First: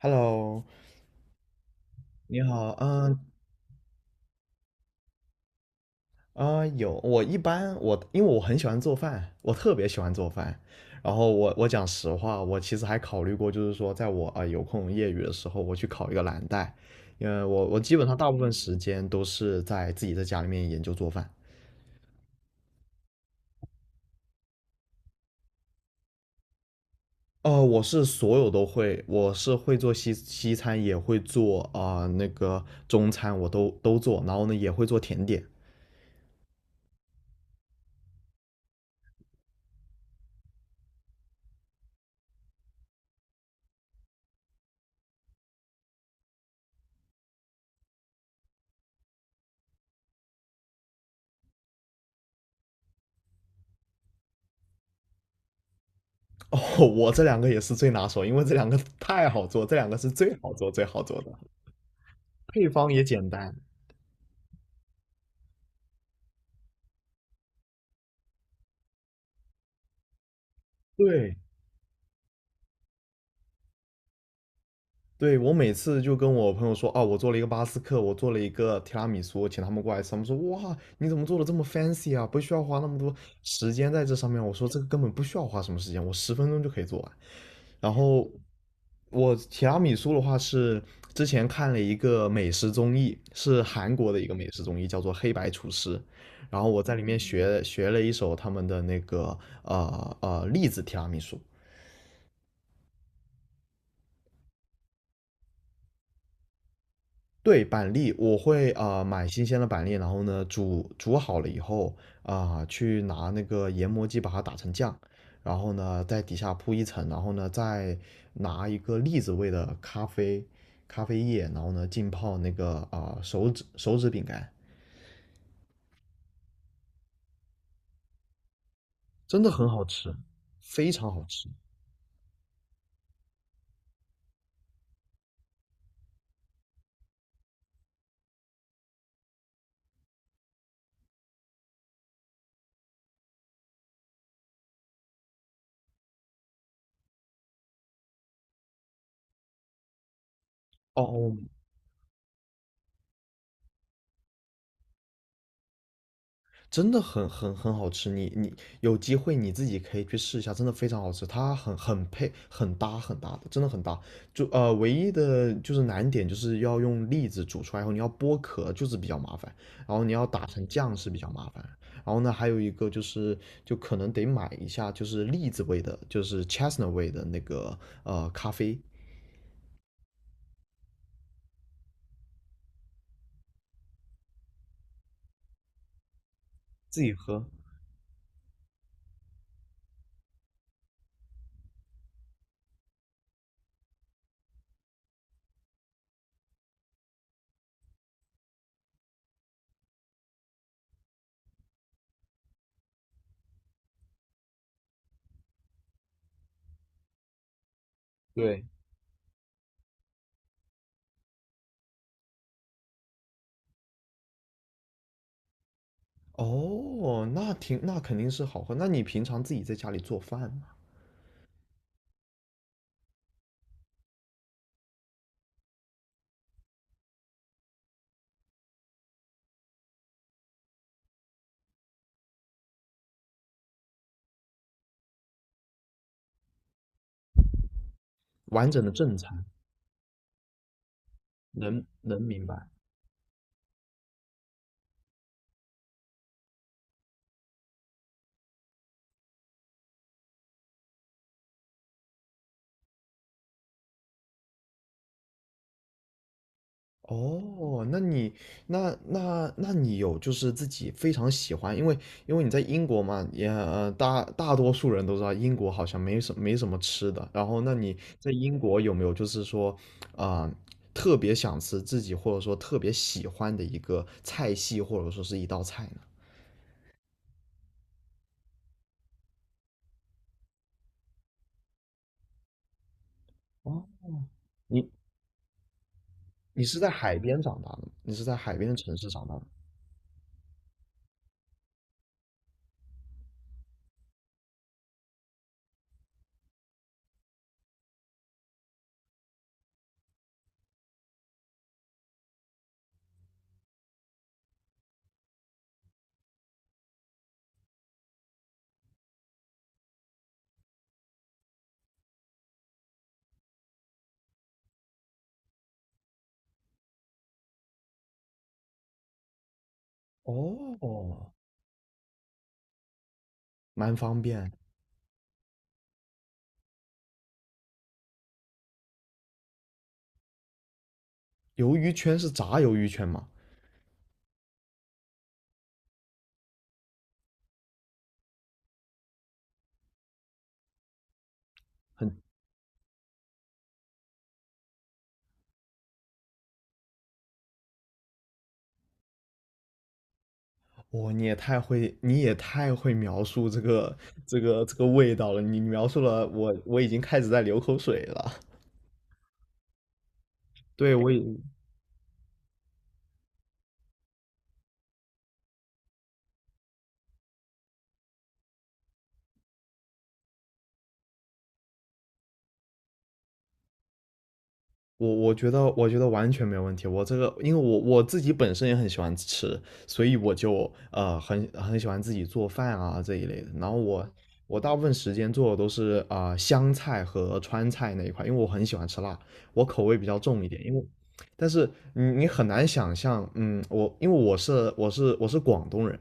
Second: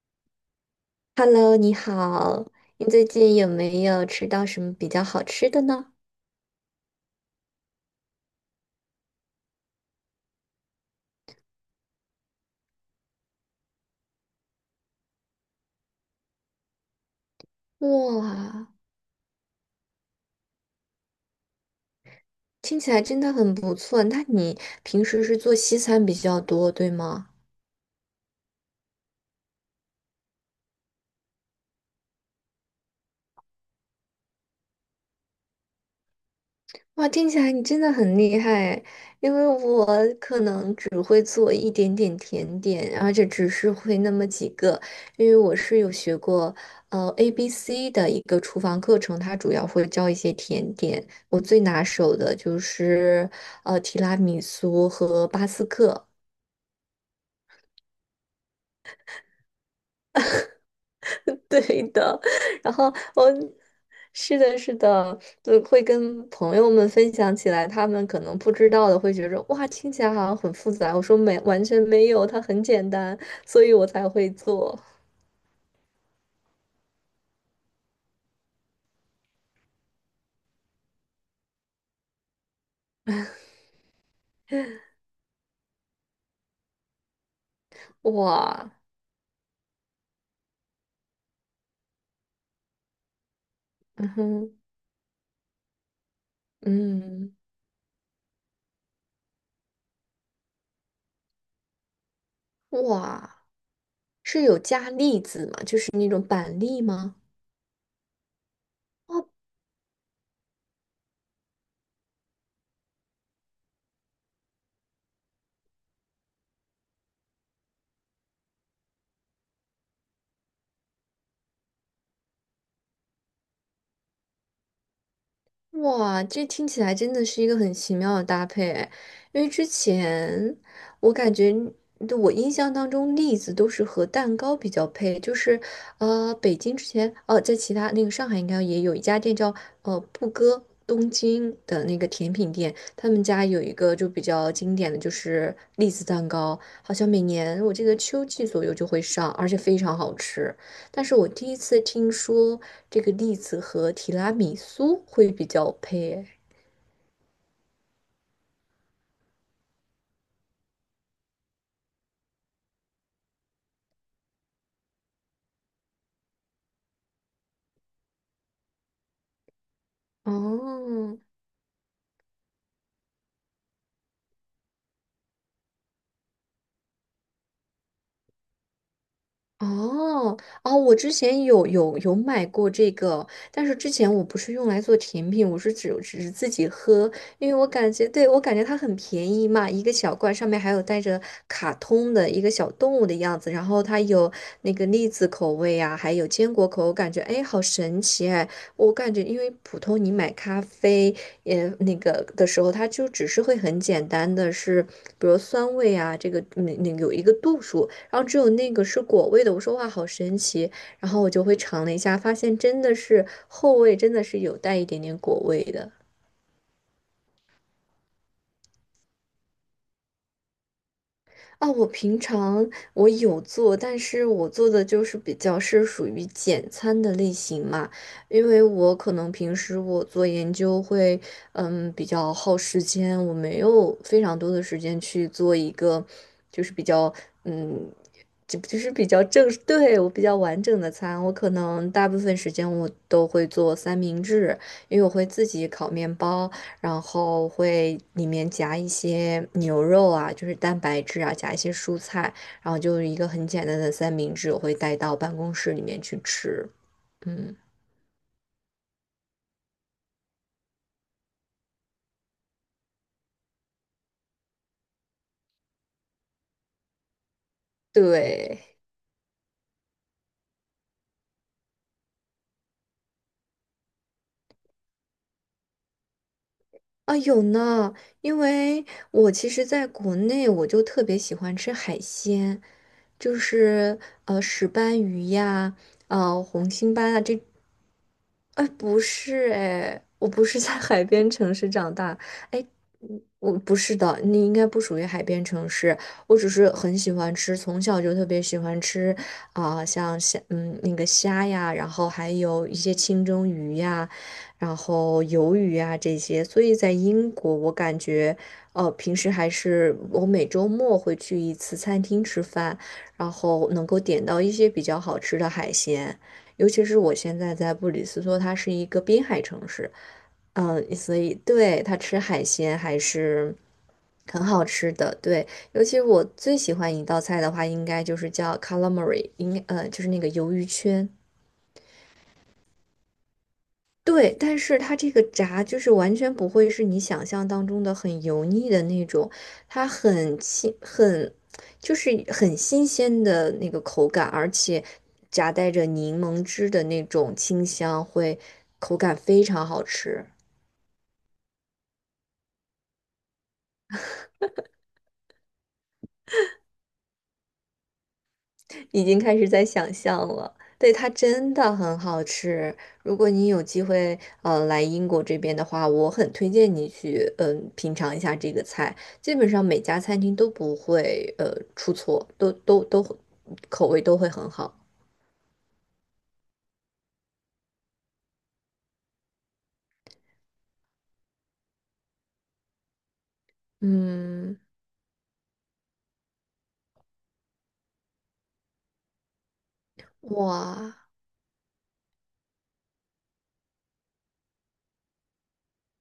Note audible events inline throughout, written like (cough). Hello,Hello，你你好。好。你最近有没有吃到什么比较好吃的呢？有我一般我因为我很喜欢做饭，我特别喜欢做饭。然后我讲实话，我其实还考虑过，就是说，在我有空业余的时候，我去考一个蓝带，因为我基本上大部分哇，时间都是在自己在家里面研究做饭。听起来真的很不错。那你平时是做西餐比较多，对吗？呃，我是所有都会，我是会做西餐，也会做那个中餐，我都做，然后呢也会做甜点。哇，听起来你真的很厉害，因为我可能只会做一点点甜点，而且只是会那么几个，因为我是有学过ABC 的一个厨房课程，它主要会教一些甜点。我最拿手的就是提拉米苏和巴斯克。(laughs) 我这两个也是最拿手，因为这两个太好做，这两个是最好做的，(laughs) 对的。配然后方也我简单。是的，是的，就会跟朋友们分享起来，他们可能不知道的会觉得哇，听起来好像很复杂。我说对，没，完全没有，它很简单，所以我才会做。对,我每次就跟我朋友说，哦，我做了一个巴斯克，我做了一个提拉米苏，请他们过来吃。他们说，哇，你怎么做的这么 fancy 啊？不需要花那么多时间在这上面。我说，这个根本不需要花什么时间，我十分钟就可以做完。然后哇。我提拉米苏的话是之前看了一个美食综艺，是韩嗯国的一个美哼。食综艺，叫做《黑白厨师》。然后我在里面嗯。学了一手他们的那个栗子提拉米苏。哇，是有加粒子吗？就是那种板栗吗？对，板栗我会哦。买新鲜的板栗，然后呢煮好了以后，去拿那个研磨机把它打成酱，然后呢在底下铺一层，然后呢再拿一个栗子味的咖啡液，然后呢浸泡那个手指饼干，哇，这听起来真的是一个很奇妙的搭配哎。因真的为之很好吃，前非我常好感吃。觉，对，我印象当中栗子都是和蛋糕比较配，就是北京之前哦，在其他那个上海应该也有一家店叫布哥东京的那个甜品店，他们家有一个就比较经典的就是栗子蛋糕，好像每年我记得秋季左右就会上，而且非常好吃。但是我哦，第一次听说这个栗子和提拉米苏会比较配诶。真的很好吃，你有机会你自己可以去试一下，真的非常好吃，它很配，很搭的，真的很搭。唯一的就是难点就是要用栗子煮出来后，你要剥壳就是比较麻烦，然后你要打成酱是哦。比较麻烦。然后呢，还有一个就是就可能得买一下就是栗子味的，就是 chestnut 味的那个呃咖啡。哦哦，我之前有买过这个，但是之前我不是用来做甜品，我是只是自己自喝，己喝。因为我感觉，对，我感觉它很便宜嘛，一个小罐上面还有带着卡通的一个小动物的样子，然后它有那个栗子口味啊，还有坚果口，我感觉哎，好神奇哎。我感觉因为普通你买咖啡也那个的时候，它就只是会很简单的是，比如酸味啊，这个那个有一个度数。然后只有对，那个是果味的。我说哇，好神奇！然后我就会尝了一下，发现真的是后味真的是有带一点点果味的。哦，那挺那肯定是好喝。那你平常自己在家里做饭吗？啊，我平常我有做，但是我做的就是比较是属于简餐的类型嘛。因为我可能平时我做研究会，嗯，比较耗时间，我没有非常多的时间去做一个，就是比较，嗯，就完就整的是比正较餐。正，对，我比较完整的餐，我可能能大部能分明时间白。我都会做三明治，因为我会自己烤面包。然后会里面夹一些牛肉啊，就是蛋白质啊，夹一些蔬菜，然后就是一个很简单的三明治，我会带到办公室里面去吃。嗯。哦，那你那你有就是自己非常喜欢，因为因为你在英国嘛，也呃大大多数人都知道英国好像没什么吃的。然后，那你在英对。国有没有就是说啊、特别想吃自己或者说特别喜欢的一个菜系或者说是一道菜呢？啊，有呢，因为我其实在国内我就特别喜欢吃海鲜，就哦，是石你斑鱼呀，你红是在心斑海啊，边这长大的吗？你是在海哎，边的城不市长大的。是哎，我不是在海边城市长大。哎，嗯，我不是的，你应该不属于海边城市。我只是很喜欢吃，从小就特别喜欢吃像虾，嗯，那个虾呀，然后还有一些清蒸鱼呀，然后鱿鱼呀这些。所以在英国，我感觉，哦，平时还是我每周末会去一次餐厅吃饭，然后能够点到一些比较好吃的海鲜。尤其是我现在在布里斯托，它是一个滨海城市，嗯，所哦，以对它吃海鲜还是蛮方很便。好吃的。对，尤其我最喜欢一道菜的话，应该就是叫 calamari，应该就是那个鱿鱼圈。鱿鱼圈是炸鱿鱼圈吗？对，但是它这个炸就是完全不会是你想象当中的很油腻的那种，它很新，很就是很新鲜的那个口感，而且夹带着柠檬汁的那种清香，会口感非常好吃。哇，你也太会描述这个味道了。你描述了我，我已经开始在流口水了。已经开始在想象了。对，对，它我已真的很好吃。如果你有机会，来英国这边的话，我很推荐你去，品尝一下这个菜。基本上每家餐厅都不会，出错，都口味都会很好。我觉得我觉得完全没有问题。我这个因为我我自己本身也很喜欢吃，所以我就很喜欢自己做饭啊这一类的。然后我嗯。大部分时间做的都是湘菜和川菜那一块，因为我很喜欢吃辣，我口味比较重一点，因为。哇。但是你很难想象，嗯，我因为我是广东人，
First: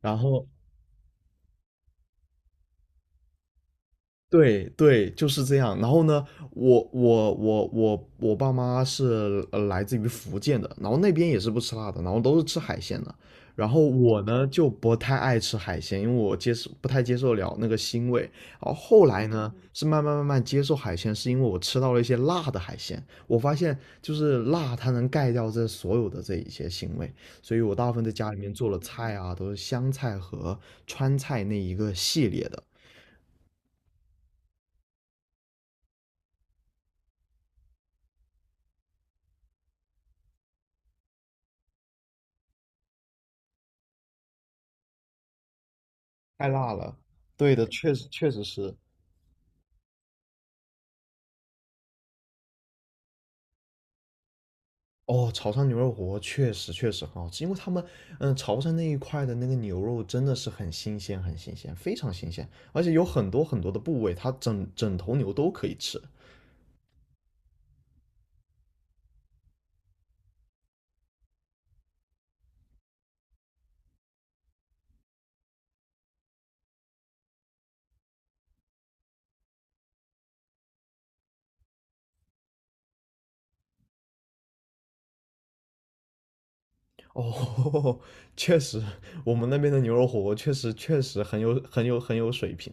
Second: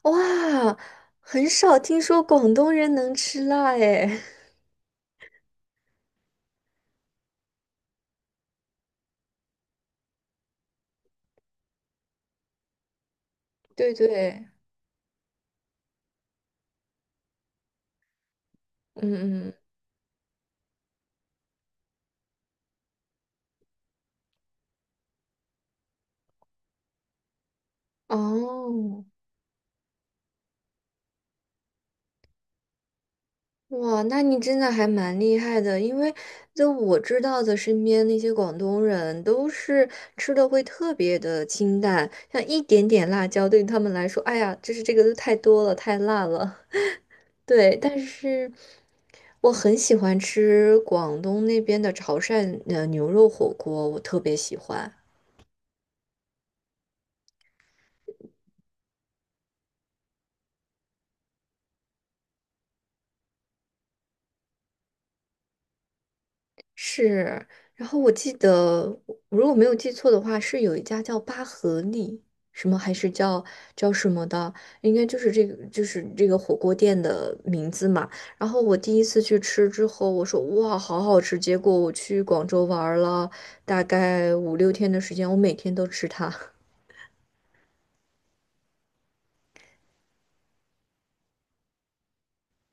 然后哇，很少听说广东人能吃辣诶。对对，就是这样。然后呢，我我爸妈是呃来自于福建的，然后那边也是不吃辣的，然后都是吃海鲜的。然 (laughs) 后对我呢对。就不太爱吃海鲜，因为我接受不太接受了那个腥味。然后后来嗯呢嗯。是慢慢接受海鲜，是因为我吃到了一些辣的海鲜，我发现就是辣它能盖掉这所有的这一些腥味，所以我大部分在家里面做了哦。菜啊，都是湘菜和川菜那一个系列的。哇，那你真的还蛮厉害的，因为就我知道的，身边那些广东人都是吃的会特别的清淡，像一点点辣椒对于他们来说，哎呀，就是这个都太多了，太辣太了。辣了。(laughs) 对的，对，确但实确实是是。我很喜欢吃广东那边的潮汕牛肉火锅，我特别喜欢。哦，潮汕牛肉火锅确实很好吃，因为他们嗯潮汕那一块的那个牛肉真的是很新鲜，非常新鲜，而且有很多的部位，它整整头牛都可以吃。是，然后我记得，我如果没有记错的话，是有一家叫巴合利，什么还是叫什么的，应该就是这个，就是这个火锅店的名字嘛。然后我第一次去吃之后，我说哇，好好吃。结果我去广州玩儿了大概五六天的时间，我每天都吃它。哦，(laughs) 确实，我们那边的牛肉火锅确实很有水平。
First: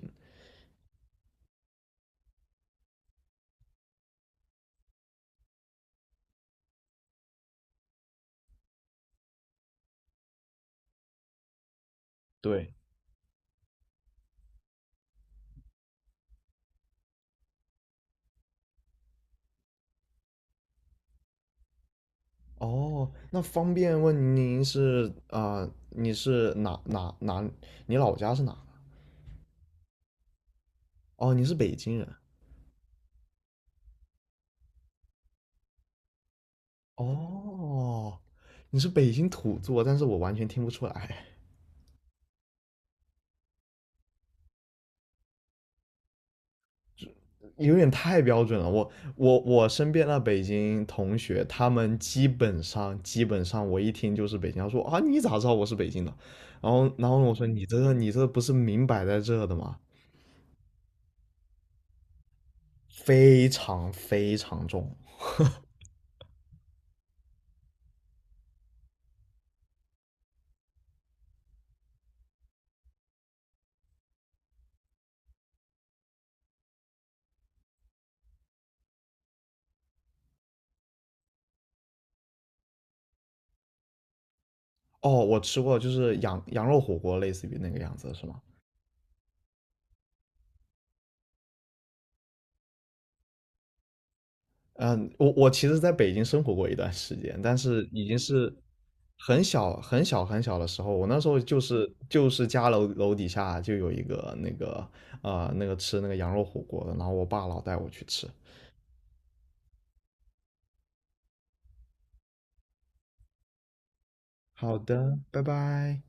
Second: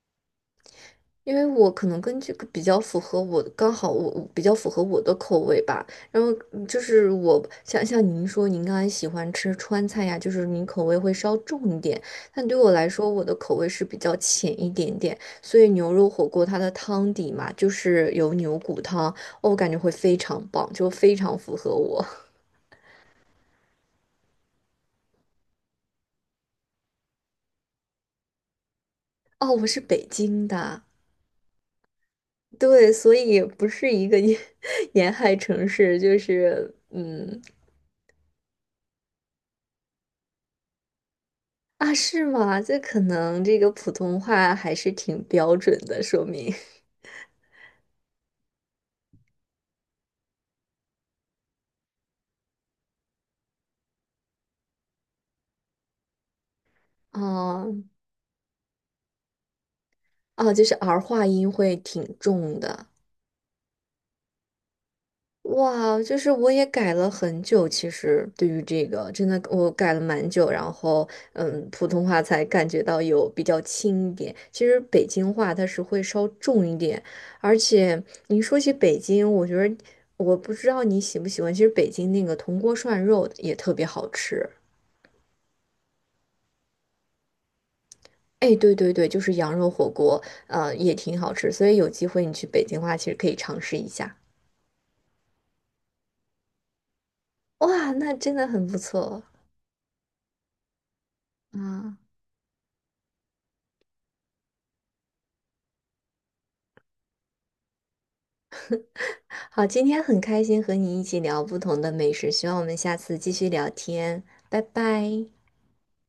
因为我可能跟这个比较符合我，刚好我比较符合我的口味吧。然后就是我像您说，您刚才喜欢吃川菜呀，就是您口味会稍重一点。但对我对，来说，我的口味是比较浅一点点，所以牛肉火锅它的汤底嘛，就是有牛骨汤，哦，我感觉会非常棒，就非常符合我。(laughs) 哦，那方便问您是你是哪？你老家是哪？哦，我是北京的。哦，你是北京人。对，所以不是一个沿 (laughs) 沿海城市，就是嗯，哦，你是北京土著，但是我完全听不出来，啊，是吗？这可能这个普通话还是挺标准的，说明。有点太标准了。我我身边的北京同学，他们基本上，我一听就是北京，他说啊，你咋知道我是北京的？然后(laughs) 我说你哦。这个你这不是明摆在这的吗？哦，就是儿化音会挺重的。非常非常重。哇，就是我也改了很久，其实对于这个，真的我改了蛮久，然后嗯，普通话才感觉到有比较轻一点。其实北京话它是会稍重一点，而且你说起北京，我觉得我不知道你喜不喜欢，其实北京那个铜锅涮肉也特别好吃。哦，我吃过，就是羊肉火锅，类似于那个样子，是吗？哎，对对对，就是羊肉火锅，也挺好吃，所以有机会你去北京的话，其实可以尝试一下。嗯，我其实在北京生活过一段时间，但是哇，已那经真的是很不错很小的时候。我那时候就是啊！就是家楼底下就有一个那个那个吃那个羊肉火锅的，然后我爸老带我去吃。好，今天很开心和你一起聊不同的美食，希望我们下次继续聊天，拜好的，拜。拜拜。